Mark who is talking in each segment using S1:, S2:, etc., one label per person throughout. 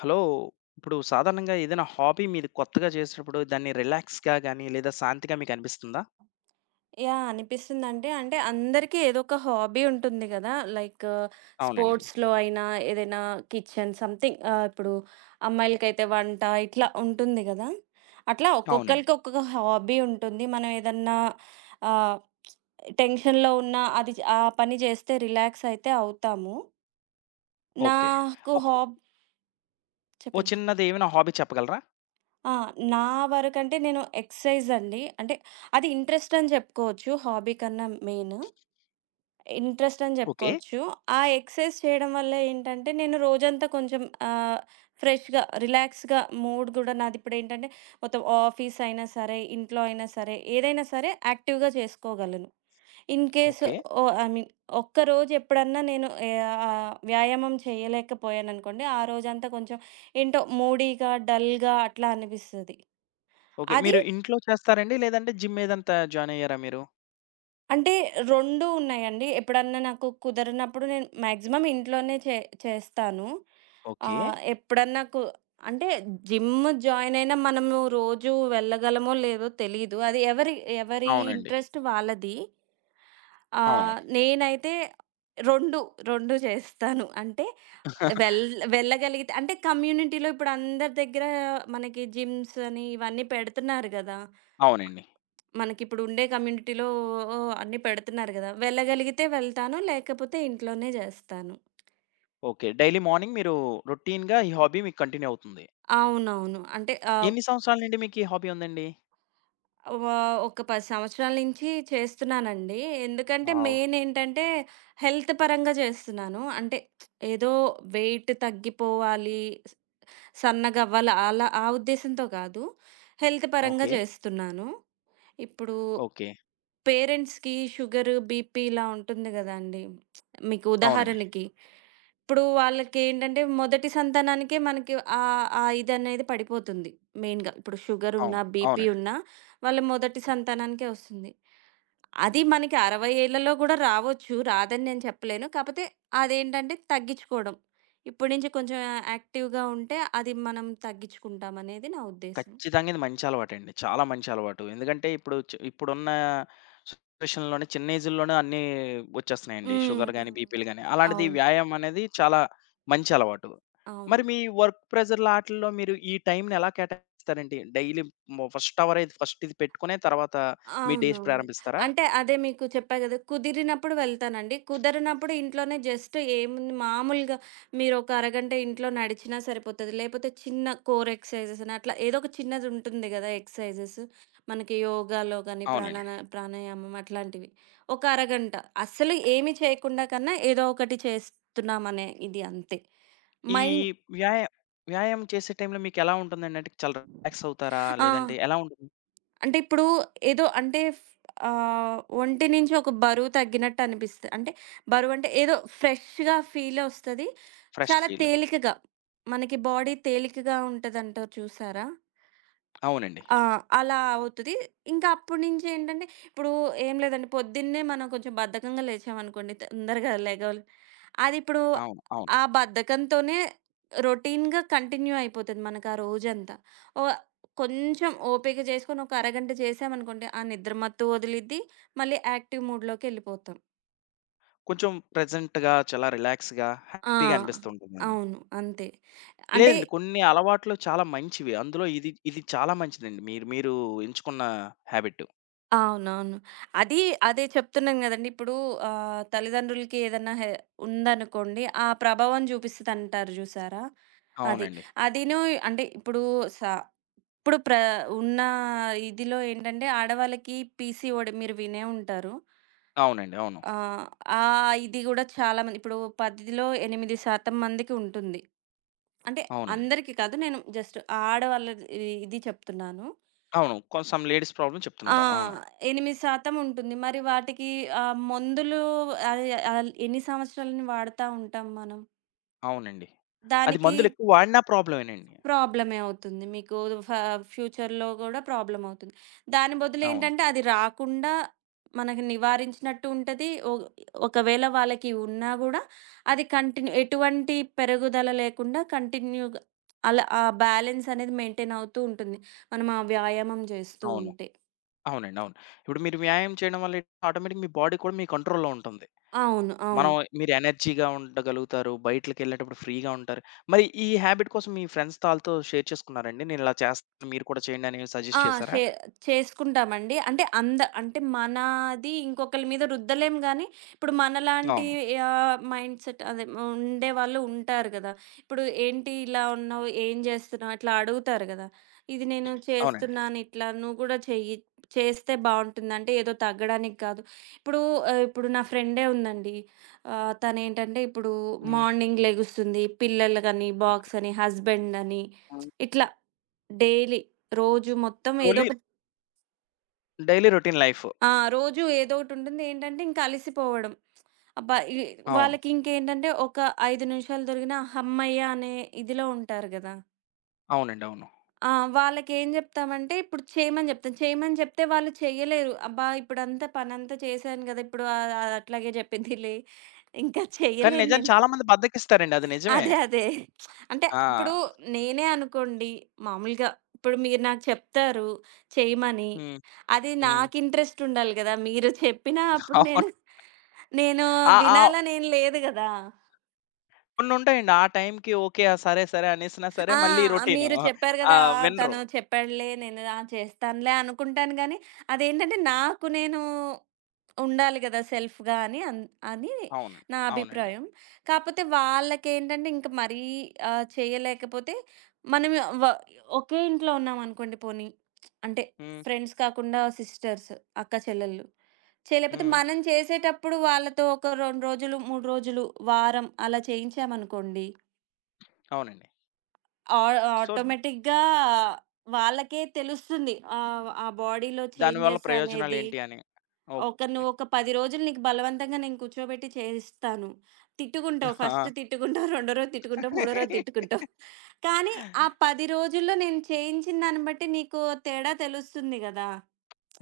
S1: Hello! ఇప్పుడు సాధారణంగా ఏదైనా హాబీ మీరు కొత్తగా చేసేటప్పుడు దాన్ని రిలాక్స్‌గా గాని, లేదా శాంతిగా మీకనిపిస్తుందా?
S2: యాహ్! అనిపిస్తుందంటే, అంటే అందరికీ ఏదో ఒక హాబీ ఉంటుంది గదా! లైక్
S1: అవునండి.
S2: స్పోర్ట్స్‌లో అయినా, ఏదైనా కిచెన్ సంథింగ్. ఇప్పుడు అమ్మాయిలకైతే వంట ఇట్లా ఉంటుంది గదా! అట్లా
S1: అవునండి.
S2: ఒక్కొక్కళ్ళకి ఒక్కొక్క హాబీ ఉంటుంది. మనం ఏదన్నా ఆహ్, టెన్షన్‌లో ఉన్నా అది ఆ పని చేస్తే రిలాక్స్ అయితే అవుతాము.
S1: ఓకే.
S2: నాకు
S1: ఒక
S2: హాబ్
S1: ఓ
S2: చెప్పండి.
S1: చిన్నది ఏమైనా హాబీ చెప్పగలరా?
S2: ఆ! నా వరకంటే నేను ఎక్సర్సైజ్ అండి. అంటే అది ఇంట్రెస్ట్ అని చెప్పుకోవచ్చు. హాబీ కన్నా మెయిన్. ఇంట్రెస్ట్ అని
S1: ఓకే.
S2: జెప్పుకోవచ్చు. ఆ ఎక్సర్‌సైజ్ చేయడం వల్ల ఏంటంటే, నేను రోజంతా కొంచెం ఆహ్, ఫ్రెష్‌గా, రిలాక్స్‌గా మూడ్ గూడా నాదిప్పుడేంటంటే, మొత్తం ఆఫీస్ అయినా సరే, ఇంట్లో అయినా సరే, ఏదైనా సరే యాక్టివ్‌గా చేసుకోగలను. In case
S1: okay.
S2: Oh! I mean ఒక్క రోజు ఎప్పుడన్నా వ్యాయామం చేయలేకపోయాననుకోండి, ఆ రోజంతా కొంచెం ఏంటో మూడీగా, డల్‌గా అట్లా అనిపిస్తది.
S1: ఓకే.
S2: అది
S1: మీరు ఇంట్లో చేస్తారండి? లేదంటే జిమ్ ఏదంతా జాయిన్ అయ్యారా మీరు?
S2: అంటే 2 ఉన్నాయండి. ఎప్పుడన్నా నాకు కుదరనప్పుడు నేను మాక్సిమం ఇంట్లోనే చేస్తాను.
S1: ఓకే.
S2: ఆహ్, ఎప్పుడన్నా కు అంటే జిమ్ జాయిన్ అయినా మనము రోజు వెళ్ళగలమో లేదో తెలీదు. అది ఎవరి ఎవరి అవును.
S1: అవునండి.
S2: ఇంట్రెస్ట్ వాళ్ళది. అవును.
S1: అవును.
S2: నేనైతే 2, 2 చేస్తాను. అంటే వెళ్ వెళ్ళగలిగితే అంటే కమ్యూనిటీలో ఇప్పుడు అందరి దగ్గర మనకి జిమ్స్ అని ఇవన్నీ పెడుతున్నారు గదా!
S1: అవునండి.
S2: మనకిప్పుడు ఉండే కమ్యూనిటీలో అన్నీ పెడుతున్నారు గదా! వెళ్ళగలిగితే వెళ్తాను. లేకపోతే ఇంట్లోనే జేస్తాను.
S1: ఓకే. డైలీ మార్నింగ్ మీరు రొటీన్‌గా ఈ హాబీ మీకు కంటిన్యూ అవుతుంది.
S2: అవునవును. అంటే ఆహ్,
S1: ఎన్ని సంవత్సరాల నుండి మీకు ఈ హాబీ ఉందండి?
S2: వ ఒక 10 సంవత్సరాల నుంచి చేస్తున్నానండి. ఎందుకంటే
S1: వావ్!
S2: మెయిన్ ఏంటంటే హెల్త్ పరంగా జేస్తున్నాను. అంటే ఏదో వెయిట్ తగ్గిపోవాలి, స్ సన్నగవ్వాలి అలా ఆ ఉద్దేశంతో కాదు. హెల్త్ పరంగా
S1: ఓకే.
S2: జేస్తున్నాను. ఇప్పుడు
S1: ఓకే.
S2: పేరెంట్స్‌కి షుగర్, బీపీ ఇలా ఉంటుంది గదండీ! మీకు
S1: అవునండి.
S2: ఉదాహరణకి, ఇప్పుడు వాళ్ళకేంటంటే మొదటి సంతానానికే మనకి ఆ ఇదనేది పడిపోతుంది మెయిన్‌గా. ఇప్పుడు షుగర్ ఉన్నా,
S1: అవును.
S2: బీపీ
S1: అవునండి.
S2: ఉన్నా వాళ్ళ మొదటి సంతానానికే వస్తుంది. అది మనకి 60 ఏళ్లలో గూడా రావచ్చు. రాదని నేను చెప్పలేను. కాపోతే అదేంటంటే తగ్గించుకోవడం. ఇప్పటి నుంచి కొంచెం యాక్టివ్‌గా ఉంటే అది మనం తగ్గించుకుంటామనేది నా ఉద్దేశ్యం.
S1: ఖచ్చితంగా ఇది మంచి అలవాటండి. చాలా మంచి అలవాటు. ఎందుకంటే ఇప్పుడు ఇప్పుడున్న సిట్యుయేషన్‌లోనే చిన్న ఏజ్‌ల్లోనే అన్నీ వచ్చేస్తున్నాయండి.
S2: హ్మ్.
S1: షుగర్
S2: హ్మ్.
S1: గాని, బీపీలు గాని. అలాంటిది ఈ
S2: అవును.
S1: వ్యాయామం అనేది చాలా మంచి అలవాటు.
S2: అవును.
S1: మరి మీ వర్క్ ప్రెషర్‌ల ఆటిల్లో మీరు ఈ టైంని ఎలా కేటాయిస్తారండి? డైలీ ఫస్ట్ అవర్ అయితే ఫస్ట్ ఇది పెట్టుకునే తర్వాత మీ డేస్
S2: అవునవును.
S1: ప్రారంభిస్తారా?
S2: అంటే అదే మీకు చెప్పా గదా! కుదిరినప్పుడు వెళ్తానండి. కుదరనప్పుడు ఇంట్లోనే జస్ట్ ఏముంది, మామూలుగా మీరొక అరగంట ఇంట్లో నడిచినా సరిపోతది. లేపోతే చిన్న కోర్ ఎక్సర్‌సైజెస్ అని అట్లా ఏదో ఒక చిన్నది ఉంటుంది గదా! ఎక్సర్‌సైజెస్. మనకి యోగాలో గాని
S1: అవునండి.
S2: ప్రాణాయామం అట్లాంటివి. ఒక అరగంట అస్సలు ఏమి చేయకుండా కన్నా ఏదో ఒకటి చేస్తున్నామనే ఇది అంతే.
S1: ఈ
S2: మైండ్
S1: వ్యాయా వ్యాయామం చేసే టైంలో మీకెలా ఉంటుందండి? అంటే చాలా రిలాక్స్ అవుతారా?
S2: ఆ!
S1: లేదంటే ఎలా ఉంటుంది?
S2: అంటే ఇప్పుడు ఏదో అంటే ఫ్ ఆహ్, ఒంటి నుంచి ఒక బరువు తగ్గినట్టు అనిపిస్తది. అంటే బరువంటే ఏదో ఫ్రెష్‌గా ఫీలొస్తది.
S1: ఫ్రెష్
S2: చాలా
S1: ఫీల్.
S2: తేలికగా మనకి బాడీ తేలికగా ఉంటదంటారు చూసారా?
S1: అవునండి.
S2: ఆ! అలా అవుతది. ఇంకా అప్పటి నుంచి ఏంటంటే, ఇప్పుడు ఏం లేదండి, పొద్దున్నే మనం కొంచెం బద్ధకంగా లేచామనుకోండి తొందరగా లెగవాలి. అది ఇప్పుడు
S1: అవును. అవును.
S2: ఆ బద్ధకంతోనే రొటీన్‌గా కంటిన్యూ అయిపోతది మనకు ఆ రోజంతా. ఓ కొంచెం ఓపిక చేసుకొని ఒక అరగంట చేశామనుకోండి, ఆ నిద్ర మత్తు వదిలిద్ది. మళ్ళీ యాక్టివ్ మూడ్‌లోకెళ్ళిపోతాం.
S1: కొంచెం ప్రెజెంట్‌గా, చాలా రిలాక్స్‌గా,
S2: ఆ!
S1: హ్యాపీగా అనిపిస్తూ ఉంటుందండి.
S2: అవును. అంతే. అంటే
S1: లేదండి. కొన్ని అలవాట్లు చాలా మంచివి. అందులో ఇది చాలా మంచిదండి. మీరు ఎంచుకున్న హాబిటు.
S2: అవునవును. అది అదే చెప్తున్నాను గదండీ! ఇప్పుడు తల్లిదండ్రులకి ఏదన్నా హె ఉందనుకోండి, ఆ ప్రభావం చూపిస్తదంటారు జూసారా? అది.
S1: అవునండి.
S2: అవును. అదిను అంటే ఇప్పుడు స ఇప్పుడు ప్ర ఉన్న ఇదిలో ఏంటంటే ఆడవాళ్ళకి పీసీఓడి మీరు వినే ఉంటారు.
S1: అవునండి. అవును.
S2: ఆహ్, ఆ ఇది గూడా చాలా మంది ఇప్పుడు 10లో 8% మందికి ఉంటుంది. అంటే
S1: అవునండి.
S2: అందరికి కాదు. నేను జస్ట్ ఆడవాళ్ళది ఇది ఇది చెప్తున్నాను.
S1: అవును. సమ్ లేడీస్ ప్రాబ్లమ్
S2: ఆ!
S1: చెప్తున్నారు. అవును.
S2: 8% ఉంటుంది. మరి వాటికి మందులు అది ఆల్ ఎన్ని సంవత్సరాలని వాడతా ఉంటాం మనం.
S1: అవునండి. అది
S2: దానికి
S1: మందులెక్కువ వాడినా ప్రాబ్లమేనండి.
S2: ప్రాబ్లమే అవుతుంది. మీకు ఫ ఫ్యూచర్‌లో గూడా ప్రాబ్లమ్ అవుతుంది. దాని బదులు
S1: అవును.
S2: ఏంటంటే అది రాకుండా మనకి నివారించినట్టు ఉంటది. ఒకవేళ వాళ్ళకి ఉన్నా గూడా అది కంటిన్యూ ఎటువంటి పెరుగుదల లేకుండా కంటిన్యూ‌గా అలా ఆ బ్యాలెన్స్ అనేది మెయింటైన్ అవుతూ ఉంటుంది. మనం ఆ వ్యాయామం జేస్తూ
S1: అవును.
S2: ఉంటే.
S1: అవునండి. అవును. ఇప్పుడు మీరు వ్యాయామం చేయడం వల్ల ఆటోమేటిక్‌గా మీ బాడీ కూడా మీ కంట్రోల్‌లో ఉంటుంది.
S2: అవును.
S1: మనం
S2: అవును.
S1: మీరు ఎనర్జీగా ఉండగలుగుతారు. బయటలకెళ్ళేటప్పుడు ఫ్రీగా ఉంటారు. మరి ఈ హాబిట్ కోసం మీ ఫ్రెండ్స్ తాళ్ళతో షేర్ చేసుకున్నారండి? నేను ఇలా చేస్తాను మీరు కూడా చేయండి అని
S2: ఆ!
S1: సజెస్ట్ చేసారా?
S2: షే చేసుకుంటామండి. అంటే మనది ఇంకొకళ్ళ మీద రుద్దలేం గానీ, ఇప్పుడు మనలాంటి
S1: అవును.
S2: మైండ్ సెట్ అదే ఉండేవాళ్ళు ఉంటారు గదా! ఇప్పుడు "ఏంటి ఇలా ఉన్నావు? ఏం జేస్తున్నావు?" ఇట్లా అడుగుతారు గదా! ఇది నేను
S1: అవునండి.
S2: చేస్తున్నాను ఇట్లా, "నువ్వు గూడా చెయ్యి. చేస్తే బావుంటుంది." అంటే ఏదో తగ్గడానికి కాదు. ఇప్పుడు ఇప్పుడు నా ఫ్రెండే ఉందండి. తనేంటంటే ఇప్పుడు
S1: హ్మ్.
S2: మార్నింగ్ లెగుస్తుంది. పిల్లలు గని,
S1: ఓకే.
S2: బాక్స్ అని, హస్బెండ్ అని
S1: హ్మ్.
S2: ఇట్లా డైలీ రోజు మొత్తం ఏదో
S1: డోలీ
S2: ఒక
S1: డైలీ రొటీన్ లైఫ్.
S2: ఆ! రోజు ఏదో ఒకటుంటుంది. ఏంటంటే ఇంక అలిసిపోవడం. అబ్బా!
S1: అవును.
S2: వాళ్ళకింకేంటంటే ఒక 5 నిమిషాలు దొరికినా హమ్మయ్య అనే ఇదిలో ఉంటారు గదా!
S1: అవునండి. అవును.
S2: ఆ! వాళ్ళకేం జెప్తామంటే ఇప్పుడు చేయమని జెప్తాం. చేయమని జెప్తే వాళ్ళు చెయ్యలేరు. అబ్బా! ఇప్పుడంతా పనంతా చేశాను గదా! ఇప్పుడు అట్లాగే జెప్పిద్దిలే. ఇంకా
S1: కానీ
S2: చెయ్యలేను
S1: నిజానికి
S2: నేను.
S1: చాలా మంది బద్ధకిస్తారండి. అది నిజమే.
S2: అదే. అంటే
S1: ఆ!
S2: ఇప్పుడు నేనే అనుకోండి, మామూలుగా ఇప్పుడు మీరు నాకు చెప్తారు చేయమని.
S1: హ్మ్.
S2: అది
S1: హ్మ్.
S2: నాకు ఇంట్రెస్ట్ ఉండాలి గదా! మీరు చెప్పినా అప్పుడు నేను
S1: అవును.
S2: నేను
S1: ఆ! ఆ!
S2: వినాలనేం లేదు గదా!
S1: కొన్నుంటాయండి. ఆ టైంకి ఓకే. ఆ! సరే, సరే అనేసినా సరే
S2: ఆ!
S1: మళ్ళీ రొటీను.
S2: మీరు చెప్పారు గదా!
S1: ఆహ్,
S2: ఆ!
S1: వినరు.
S2: తను చెప్పాడులే, నేను ఆ! చేస్తానులే అనుకుంటాను గానీ, అదేంటంటే నాకు నేను ఉండాలి గదా! సెల్ఫ్‌గా అని
S1: అవును.
S2: నా
S1: అవునండి.
S2: అభిప్రాయం. కాపోతే వాళ్ళకేంటంటే ఇంక మరీ చేయలేకపోతే మనం వ ఒకే ఇంట్లో ఉన్నామనుకోండి పోనీ, అంటే
S1: హ్మ్.
S2: ఫ్రెండ్స్ కాకుండా సిస్టర్స్, అక్క చెల్లెళ్ళు. చేయలేకపోతే
S1: హ్మ్.
S2: మనం చేసేటప్పుడు వాళ్ళతో ఒక 2 రోజులు, 3 రోజులు, వారం అలా చేయించామనుకోండి.
S1: అవునండి.
S2: ఆ
S1: సో
S2: ఆటోమేటిక్‌గా వాళ్ళకే తెలుస్తుంది. ఆ బాడీలో
S1: దానివల్ల
S2: చేంజెస్ అనేది.
S1: ప్రయోజనాలేంటి అని. ఓహ్!
S2: నువ్వు ఒక 10 రోజులు నీకు బలవంతంగా నేను కూర్చోబెట్టి చేయిస్తాను. తిట్టుకుంటావు. ఫస్ట్
S1: ఆ!
S2: తిట్టుకుంటావు. రెండో రోజు తిట్టుకుంటావు. మూడో రోజు తిట్టుకుంటావు. కానీ ఆ 10 రోజుల్లో నేను చేయించిన దాన్ని బట్టి నీకు తేడా తెలుస్తుంది గదా!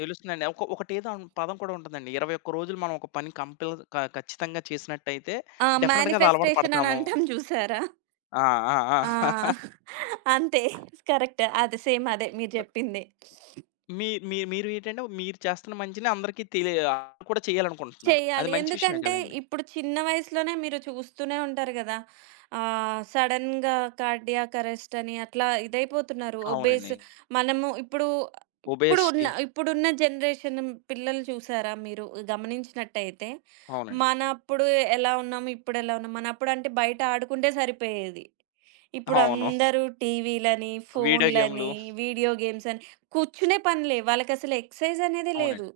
S1: తెలుస్తుందండి. ఒకటేదో పదం కూడా ఉంటదండి. 21 రోజులు మనం ఒక పని కంపల్ క ఖచ్చితంగా చేసినట్టయితే
S2: ఆ!
S1: డెఫినిట్‌గా అది అలవాటు
S2: మేనిఫెస్టేషన్ అని
S1: పడతాము.
S2: అంటాం చూసారా?
S1: ఆ! ఆ!
S2: ఆ!
S1: ఆ!
S2: అంతే. కరెక్ట్. అది సేమ్ అదే మీరు జెప్పింది.
S1: మీ మీ మీరు ఏంటంటే మీరు చేస్తున్న మంచిని అందరికీ అందరూ కూడా చేయాలనుకుంటున్నారు. అది
S2: చేయాలి.
S1: మంచి విషయమే
S2: ఎందుకంటే
S1: కదండీ!
S2: ఇప్పుడు చిన్న వయసులోనే మీరు చూస్తూనే ఉంటారు గదా! సడెన్‌గా కార్డియాక్ అరెస్ట్ అని అట్లా ఇదైపోతున్నారు. ఒబేస్
S1: అవునండి.
S2: మనము ఇప్పుడు ఇప్పుడు ఉన్న
S1: ఒబేసిటీ
S2: ఇప్పుడున్న జనరేషన్ పిల్లలు చూసారా మీరు గమనించినట్టయితే?
S1: అవునండి.
S2: మనప్పుడు ఎలా ఉన్నాము? ఇప్పుడెలా ఉన్నాం? మనప్పుడు అంటే బయట ఆడుకుంటే సరిపోయేది. ఇప్పుడు
S1: అవును.
S2: అందరూ టీవీలని,
S1: వీడియో గేమ్‌లు
S2: ఫోనులని, వీడియో గేమ్స్ అని కూర్చునే పని లే. వాళ్ళకసలు ఎక్సర్సైజ్ అనేది లేదు.
S1: అవునండి.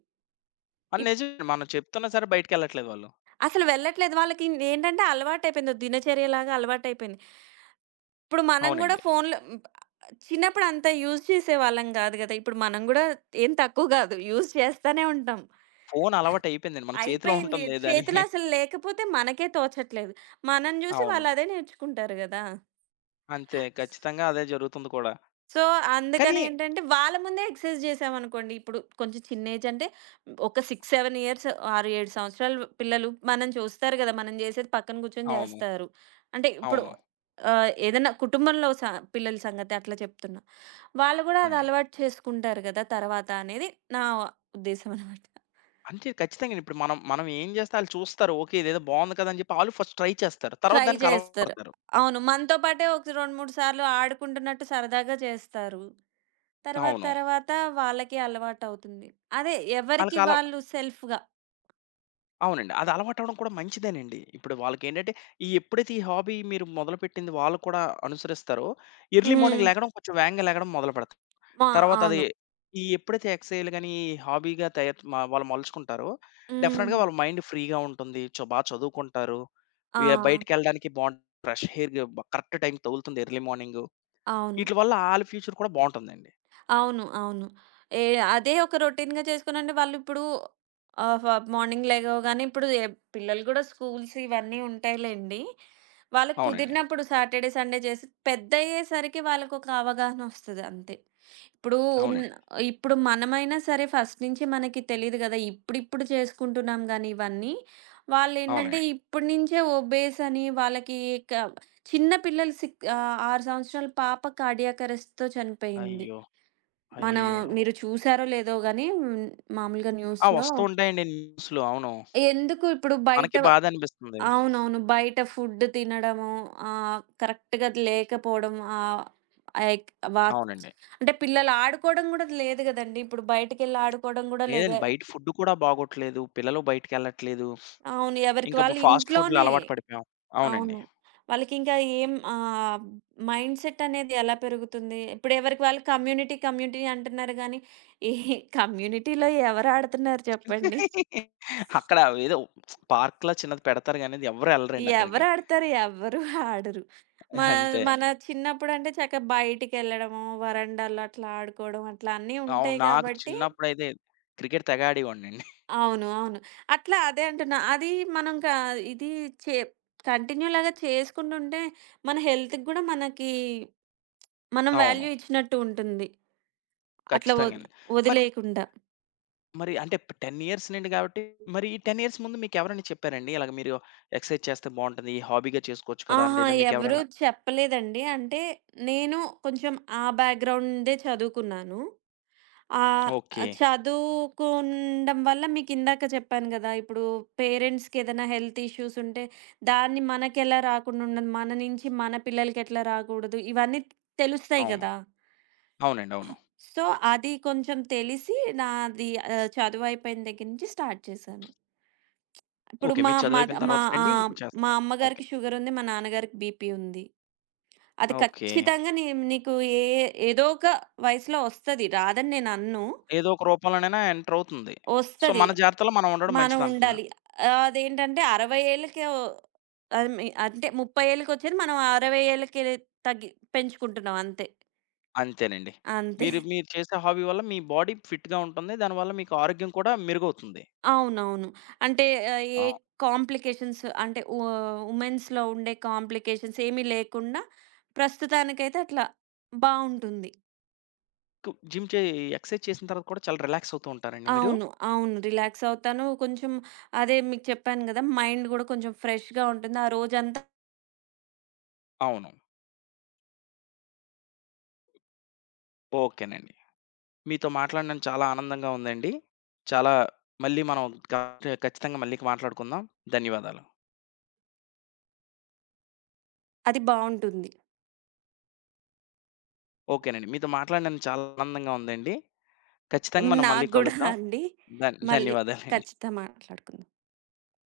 S1: అది నిజమే మనం చెప్తున్నా సరే బయటికెళ్ళట్లేదు వాళ్ళు.
S2: అసలు వెళ్ళట్లేదు. వాళ్ళకి ఏంటంటే అలవాటైపోయింది. ఓ దినచర్యలాగా అలవాటైపోయింది. ఇప్పుడు మనం గూడా
S1: అవునండి.
S2: ఫోన్‌లో హ్మ్. చిన్నప్పుడు అంత యూజ్ చేసేవాళ్ళం గాదు గదా! ఇప్పుడు మనం గూడా ఏం తక్కువ గాదు. యూజ్ చేస్తానే ఉంటాం.
S1: ఫోను అలవాటయిపోయిందండి. మన చేతిలో
S2: అయిపోయింది.
S1: ఉంటుంది దాని
S2: చేతిలో అసలు లేకపోతే మనకే తోచట్లేదు. మనం జూసి
S1: అవును.
S2: వాళ్ళదే నేర్చుకుంటారు గదా!
S1: అంతే. ఖచ్చితంగా అదే జరుగుతుంది కూడా.
S2: సో,
S1: కానీ
S2: అందుకనేంటంటే వాళ్ళ ముందే ఎక్సర్సైజ్ చేశామనుకోండి. ఇప్పుడు కొంచెం చిన్న ఏజ్ అంటే ఒక 6, 7 6, 7 సంవత్సరాలు పిల్లలు మనం చూస్తారు గదా! మనం జేసేది పక్కన కూర్చొని
S1: అవును.
S2: జేస్తారు. అంటే ఇప్పుడు
S1: అవును.
S2: అవును. ఆహ్, ఏదన్నా కుటుంబంలో స పిల్లల సంగతి అట్లా చెప్తున్నా. వాళ్ళు గూడా అది
S1: అవునండి.
S2: అలవాటు చేసుకుంటారు గదా! తర్వాత అనేది నా ఉద్దేశం అనమాట.
S1: అంతే ఖచ్చితంగా ఇప్పుడు మనం మనం ఏం చేస్తే ఆళ్ళు చూస్తారు. ఓకే. ఇదేదో బావుంది కదా! అని చెప్పి ఆళ్ళు ఫస్ట్ ట్రై చేస్తారు. తర్వాత
S2: ట్రై
S1: దానికి అలవాటు
S2: చేస్తారు.
S1: పడతారు.
S2: అవును. మనతో పాటే ఒక 2, 3 సార్లు ఆడుకుంటున్నట్టు సరదాగా చేస్తారు. తర్వాత
S1: అవును.
S2: తర్వాత వాళ్ళకి అలవాటవుతుంది. అదే ఎవరికి
S1: ఆళ్ళకి అల
S2: వాళ్ళు సెల్ఫ్‌గా.
S1: అవునండి. అది అలవాటు అవ్వడం కూడా మంచిదేనండి. ఇప్పుడు వాళ్ళకేంటంటే ఎప్పుడైతే ఈ హాబీ మీరు మొదలుపెట్టింది వాళ్ళు కూడా అనుసరిస్తారో ఎర్లీ
S2: హ్మ్.
S1: మార్నింగ్ లెగడం కొంచెం వేగంగా లెగడం మొదలుపెడతారు.
S2: మా
S1: తర్వాతది
S2: అవును.
S1: ఎప్పుడైతే ఎక్సైల్ గాని, ఈ హాబీగా తయారు మ వాళ్ళు మలుచుకుంటారో,
S2: హ్మ్.
S1: డెఫినిట్‌గా వాళ్ళ మైండ్ ఫ్రీగా ఉంటుంది. బా చదువుకుంటారు. ఇగ
S2: ఆ!
S1: బయటికెళ్ళడానికి బావుంటుంది. ఫ్రెష్ ఎయిర్ కరెక్ట్ టైంకి తగులుతుంది ఎర్లీ మార్నింగు.
S2: అవును.
S1: ఈట్లి వల్ల ఆళ్ళ ఫ్యూచర్ కూడా బావుంటుందండి.
S2: అవును. అవును. ఏ అదే ఒక రొటీన్‌గా చేసుకునండి, వాళ్ళిప్పుడు ఆహ్, ఫ మార్నింగ్ లెగవగానే ఇప్పుడు ఎ పిల్లలు గూడా స్కూల్స్ ఇవన్నీ ఉంటాయిలెండి. వాళ్ళకి
S1: అవునండి.
S2: కుదిరినప్పుడు సాటర్‌డే, సండే చేసి పెద్దయ్యేసరికి వాళ్ళకొక అవగాహనొస్తది అంతే. ఇప్పుడు ఉన్న
S1: అవునండి.
S2: ఇప్పుడు మనమైనా సరే ఫస్ట్ నుంచి మనకి తెలీదు గదా! ఇప్పుడిప్పుడు చేసుకుంటున్నాం గానీ ఇవన్నీ. వాళ్ళేంటంటే
S1: అవునండి.
S2: అవునండి, ఇప్పటి నుంచే ఒబేస్ అని వాళ్ళకి క చిన్న పిల్లలు సిక్. 6 సంవత్సరాల పాప కార్డియాక్ అరెస్ట్‌తో చనిపోయింది.
S1: అయ్యో!
S2: మనం
S1: అయ్యో!
S2: మీరు చూసారో లేదో గానీ హ్మ్, మామూలుగా
S1: ఆ!
S2: న్యూస్‌లో.
S1: వస్తూ ఉంటాయండి న్యూస్‌లు. అవును.
S2: ఎందుకు ఇప్పుడు బయట
S1: మనకి బాధ అనిపిస్తుంది.
S2: అవునవును. బయట ఫుడ్ తినడము కరెక్ట్‌గా లేకపోవడం, ఆహ్, ఎక్ వా
S1: అవునండి.
S2: అంటే పిల్లలు ఆడుకోవడం గూడా లేదు గదండీ! ఇప్పుడు బయటికెళ్ళి ఆడుకోవడం గూడా లేదు.
S1: లేదండి. బయట ఫుడ్ కూడా బాగోట్లేదు. పిల్లలు బయటికెళ్ళట్లేదు.
S2: అవును. ఎవరికి
S1: ఇంకా బ
S2: వాళ్ళు
S1: ఫాస్ట్ ఫుడ్‌లు
S2: ఇంట్లోనే.
S1: అలవాటు పడిపోయాం.
S2: అవును.
S1: అవునండి.
S2: వాళ్ళకింకా ఏం ఆహ్, మైండ్‌సెట్ అనేది ఎలా పెరుగుతుంది? ఇప్పుడు ఎవరికి వాళ్ళు కమ్యూనిటీ, కమ్యూనిటీ అంటున్నారు గానీ, ఈ కమ్యూనిటీలో ఎవరు ఆడుతున్నారు చెప్పండి?
S1: అక్కడ ఏదో పార్క్‌లా చిన్నది పెడతారు గానీ అది ఎవ్వరు ఎళ్ళరండి అక్కడికి.
S2: ఎవరాడతారు? ఎవ్వరు ఆడరు. మా
S1: అంతే.
S2: మన చిన్నప్పుడంటే చక్కగా బయటికెళ్ళడము, వరండాలో అట్లా ఆడుకోవడం, అట్లా అన్నీ
S1: అవును.
S2: ఉంటాయి
S1: నాకు
S2: గాబట్టి
S1: చిన్నప్పుడైతే క్రికెట్ తెగ ఆడేవాడినండి.
S2: అవును. అవును. అట్లా అదే అంటున్నా. అది మనం క ఇది చే కంటిన్యూలాగా చేసుకుంటుంటే, మన హెల్త్‌కి గూడా మనకి మనం
S1: అవును.
S2: వాల్యూ ఇచ్చినట్టు ఉంటుంది. అట్లా వ
S1: ఖచ్చితంగానండి. మరి
S2: వదిలేయకుండా.
S1: మరి అంటే 10 ఇయర్స్ నుండి కాబట్టి మరి ఈ 10 ఇయర్స్ ముందు మీకెవరైనా చెప్పారండి? ఇలాగ మీరు ఎక్సర్సైజ్ చేస్తే బావుంటది. హాబీగా చేసుకోవచ్చు కదా! అని
S2: ఆహా!
S1: లేదా
S2: ఎవరు
S1: మీకెవరైనా
S2: చెప్పలేదండి. అంటే నేను కొంచెం ఆ బ్యాక్‌గ్రౌండే చదువుకున్నాను. ఆహ్,
S1: ఓకే.
S2: చదువుకుండం వల్ల మీకిందాక చెప్పాను గదా! ఇప్పుడు పేరెంట్స్‌కి ఏదైనా హెల్త్ ఇష్యూస్ ఉంటే దాన్ని మనకెలా రాకుండా ఉండదు, మన నుంచి మన పిల్లలకెట్లా రాకూడదు ఇవన్నీ తెలుస్తాయి
S1: అవును.
S2: గదా!
S1: అవునండి. అవును.
S2: సో, అది కొంచెం తెలిసి నాది ఆహ్, చదువయిపోయిన దగ్గర నుంచి స్టార్ట్ చేశాను. ఇప్పుడు
S1: ఓకే.
S2: మా
S1: మీరు
S2: మాద్
S1: చదువయిపోయిన
S2: మా
S1: తర్వాత
S2: ఆ!
S1: నుండి ఇప్పుడు
S2: మా
S1: చేస్తున్నారు. ఓకే.
S2: అమ్మగారికి షుగరుంది. మా నాన్నగారికి బీపీ ఉంది. అది
S1: ఓకే.
S2: ఖచ్చితంగా నీకు ఏ ఏదో ఒక వయసులో ఒస్తది. రాదని నేననను.
S1: ఏదో ఒక రూపంలోనైనా ఎంటర్ అవుతుంది. సో,
S2: ఒస్తది.
S1: మన జాగ్రత్తలో మనం ఉండడం
S2: మనం
S1: మంచిదంటున్నారు.
S2: ఉండాలి. అదేంటంటే 60 ఏళ్ళకే అది మీ అంటే 30 ఏళ్ళకొచ్చేది మనం 60 ఏళ్ళకి తగ్గి పెంచుకుంటున్నాం అంతే.
S1: అంతేనండి.
S2: అంతే.
S1: మీరు మీరు చేసే హాబీ వల్ల మీ బాడీ ఫిట్‌గా ఉంటుంది. దానివల్ల మీకు ఆరోగ్యం కూడా మెరుగవుతుంది.
S2: అవునవును. అంటే ఆహ్, ఏ
S1: ఆ!
S2: కాంప్లికేషన్స్ అంటే వుమెన్స్‌లో ఉండే కాంప్లికేషన్స్ ఏమీ లేకుండా ప్రస్తుతానికైతే అట్లా బావుంటుంది.
S1: కు జిమ్ చే ఎక్సర్సైజ్ చేసిన తర్వాత కూడా చాలా రిలాక్స్ అవుతూ ఉంటారండి మీరు?
S2: అవును. అవును. రిలాక్స్ అవుతాను. కొంచెం అదే మీకు చెప్పాను గదా! మైండ్ గూడా కొంచెం ఫ్రెష్‌గా ఉంటుంది. ఆ రోజంతా
S1: అవును. ఓకేనండి. మీతో మాట్లాడడం చాలా ఆనందంగా ఉందండి. చాలా మళ్ళీ మనం ఖచ్చితంగా మళ్ళీ మాట్లాడుకుందాం. ధన్యవాదాలు.
S2: అది బావుంటుంది.
S1: ఓకేనండి. మీతో మాట్లాడినందుకు చాలా ఆనందంగా ఉందండి. ఖచ్చితంగా మనం
S2: నాకు
S1: మళ్ళీ
S2: గూడా
S1: కలుద్దాం.
S2: అండి. మళ్ళీ
S1: ధన్యవాదాలండి.
S2: ఖచ్చితంగా మాట్లాడుకుందాం.